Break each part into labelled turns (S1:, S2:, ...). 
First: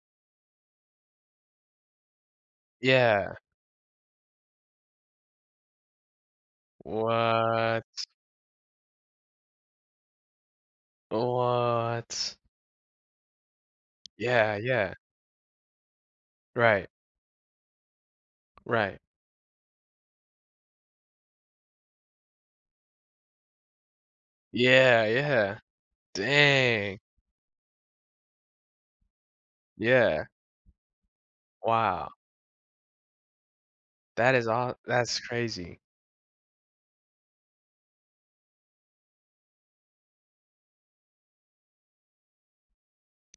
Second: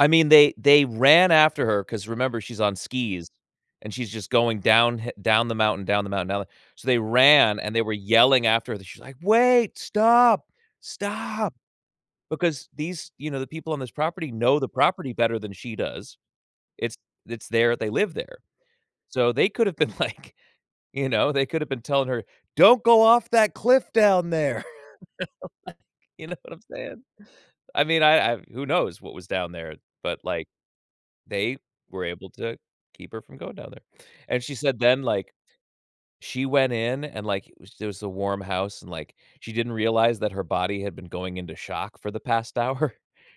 S1: I mean, they they ran after her 'cause remember, she's on skis
S2: Yeah.
S1: and she's just going downhi down the mountain, down the mountain, down so they ran, and they
S2: What?
S1: were yelling after her, she's iike, "Wait, stop, stop!"
S2: What?
S1: Because these you know, the people on this property
S2: Yeah,
S1: know the
S2: yeah.
S1: property better than she does.
S2: Right.
S1: It's it's their they live there.
S2: Right.
S1: So they could have been, like, you know, they could have been telling her, "Don't go off that cliff down there,"
S2: Yeah, yeah,
S1: like, you know what I'm
S2: dang.
S1: saying? I mean, I I who knows what was down there, but,
S2: Yeah.
S1: like, they were
S2: Wow.
S1: able to keep her from going down there.
S2: That
S1: And
S2: is
S1: she
S2: aw
S1: said then,
S2: that's
S1: like,
S2: crazy.
S1: she went in, and, like, it was it was a warm house, and, like, she didn't realize that her body had been going into shock for the past hour.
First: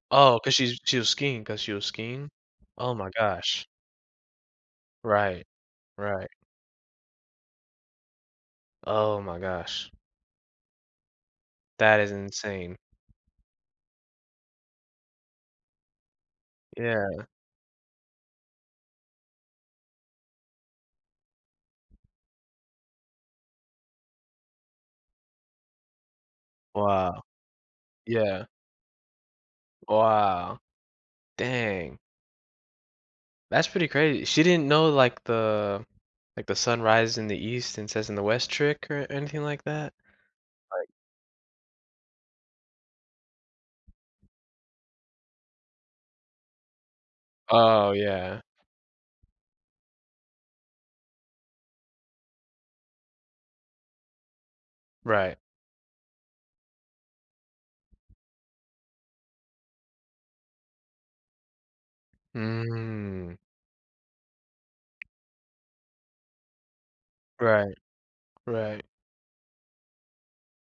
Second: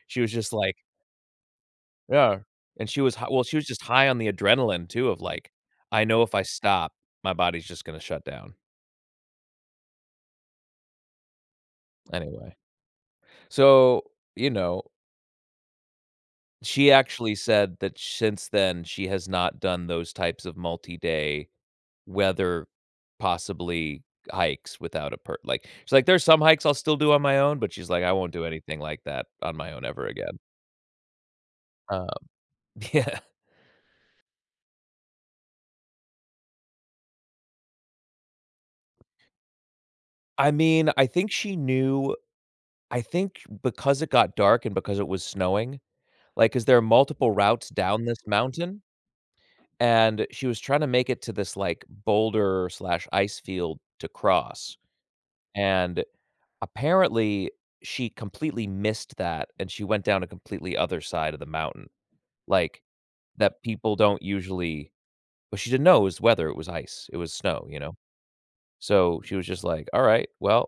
S1: She was
S2: Oh, 'cause
S1: just, like
S2: she's she was skiing 'cause she was skiing?
S1: Yeah, and
S2: Oh
S1: she
S2: my
S1: was hi well, she was
S2: gosh.
S1: just high on the adrenaline too, of,
S2: Right,
S1: like, "I know
S2: right.
S1: if I stop, my body's just gonna shut down."
S2: Oh my gosh. That is
S1: Anyway.
S2: insane.
S1: So, you know she
S2: Yeah.
S1: actually said that sh ince then, she has not done those types of multi-day weather, possibly hikes without a par like she's like, "There's some hikes I'll still do
S2: Wow.
S1: on my own, but she's, like, I won't do
S2: Yeah.
S1: anything like that on my own ever again."
S2: Wow. Dang.
S1: Um, yeah.
S2: That's pretty crazy. She didn't know, like, the like, the sun rises in the east and sets in the west trick or anything like that,
S1: I
S2: like
S1: mean, I think she knew I think, because it got dark and because it was snowing, like, 'cause there are multiple routes
S2: Oh,
S1: down this
S2: yeah.
S1: mountain, and she was trying to make it to this, like, boulder/ice field to cross,
S2: Right.
S1: and apparently she completely missed that, and she went down a completely other side of the mountain, like,
S2: Mm.
S1: that people don't usually but she didn't know it was weather, it was ice, it was snow,
S2: Right,
S1: you know?
S2: right.
S1: So she was just, like, "Alright, well"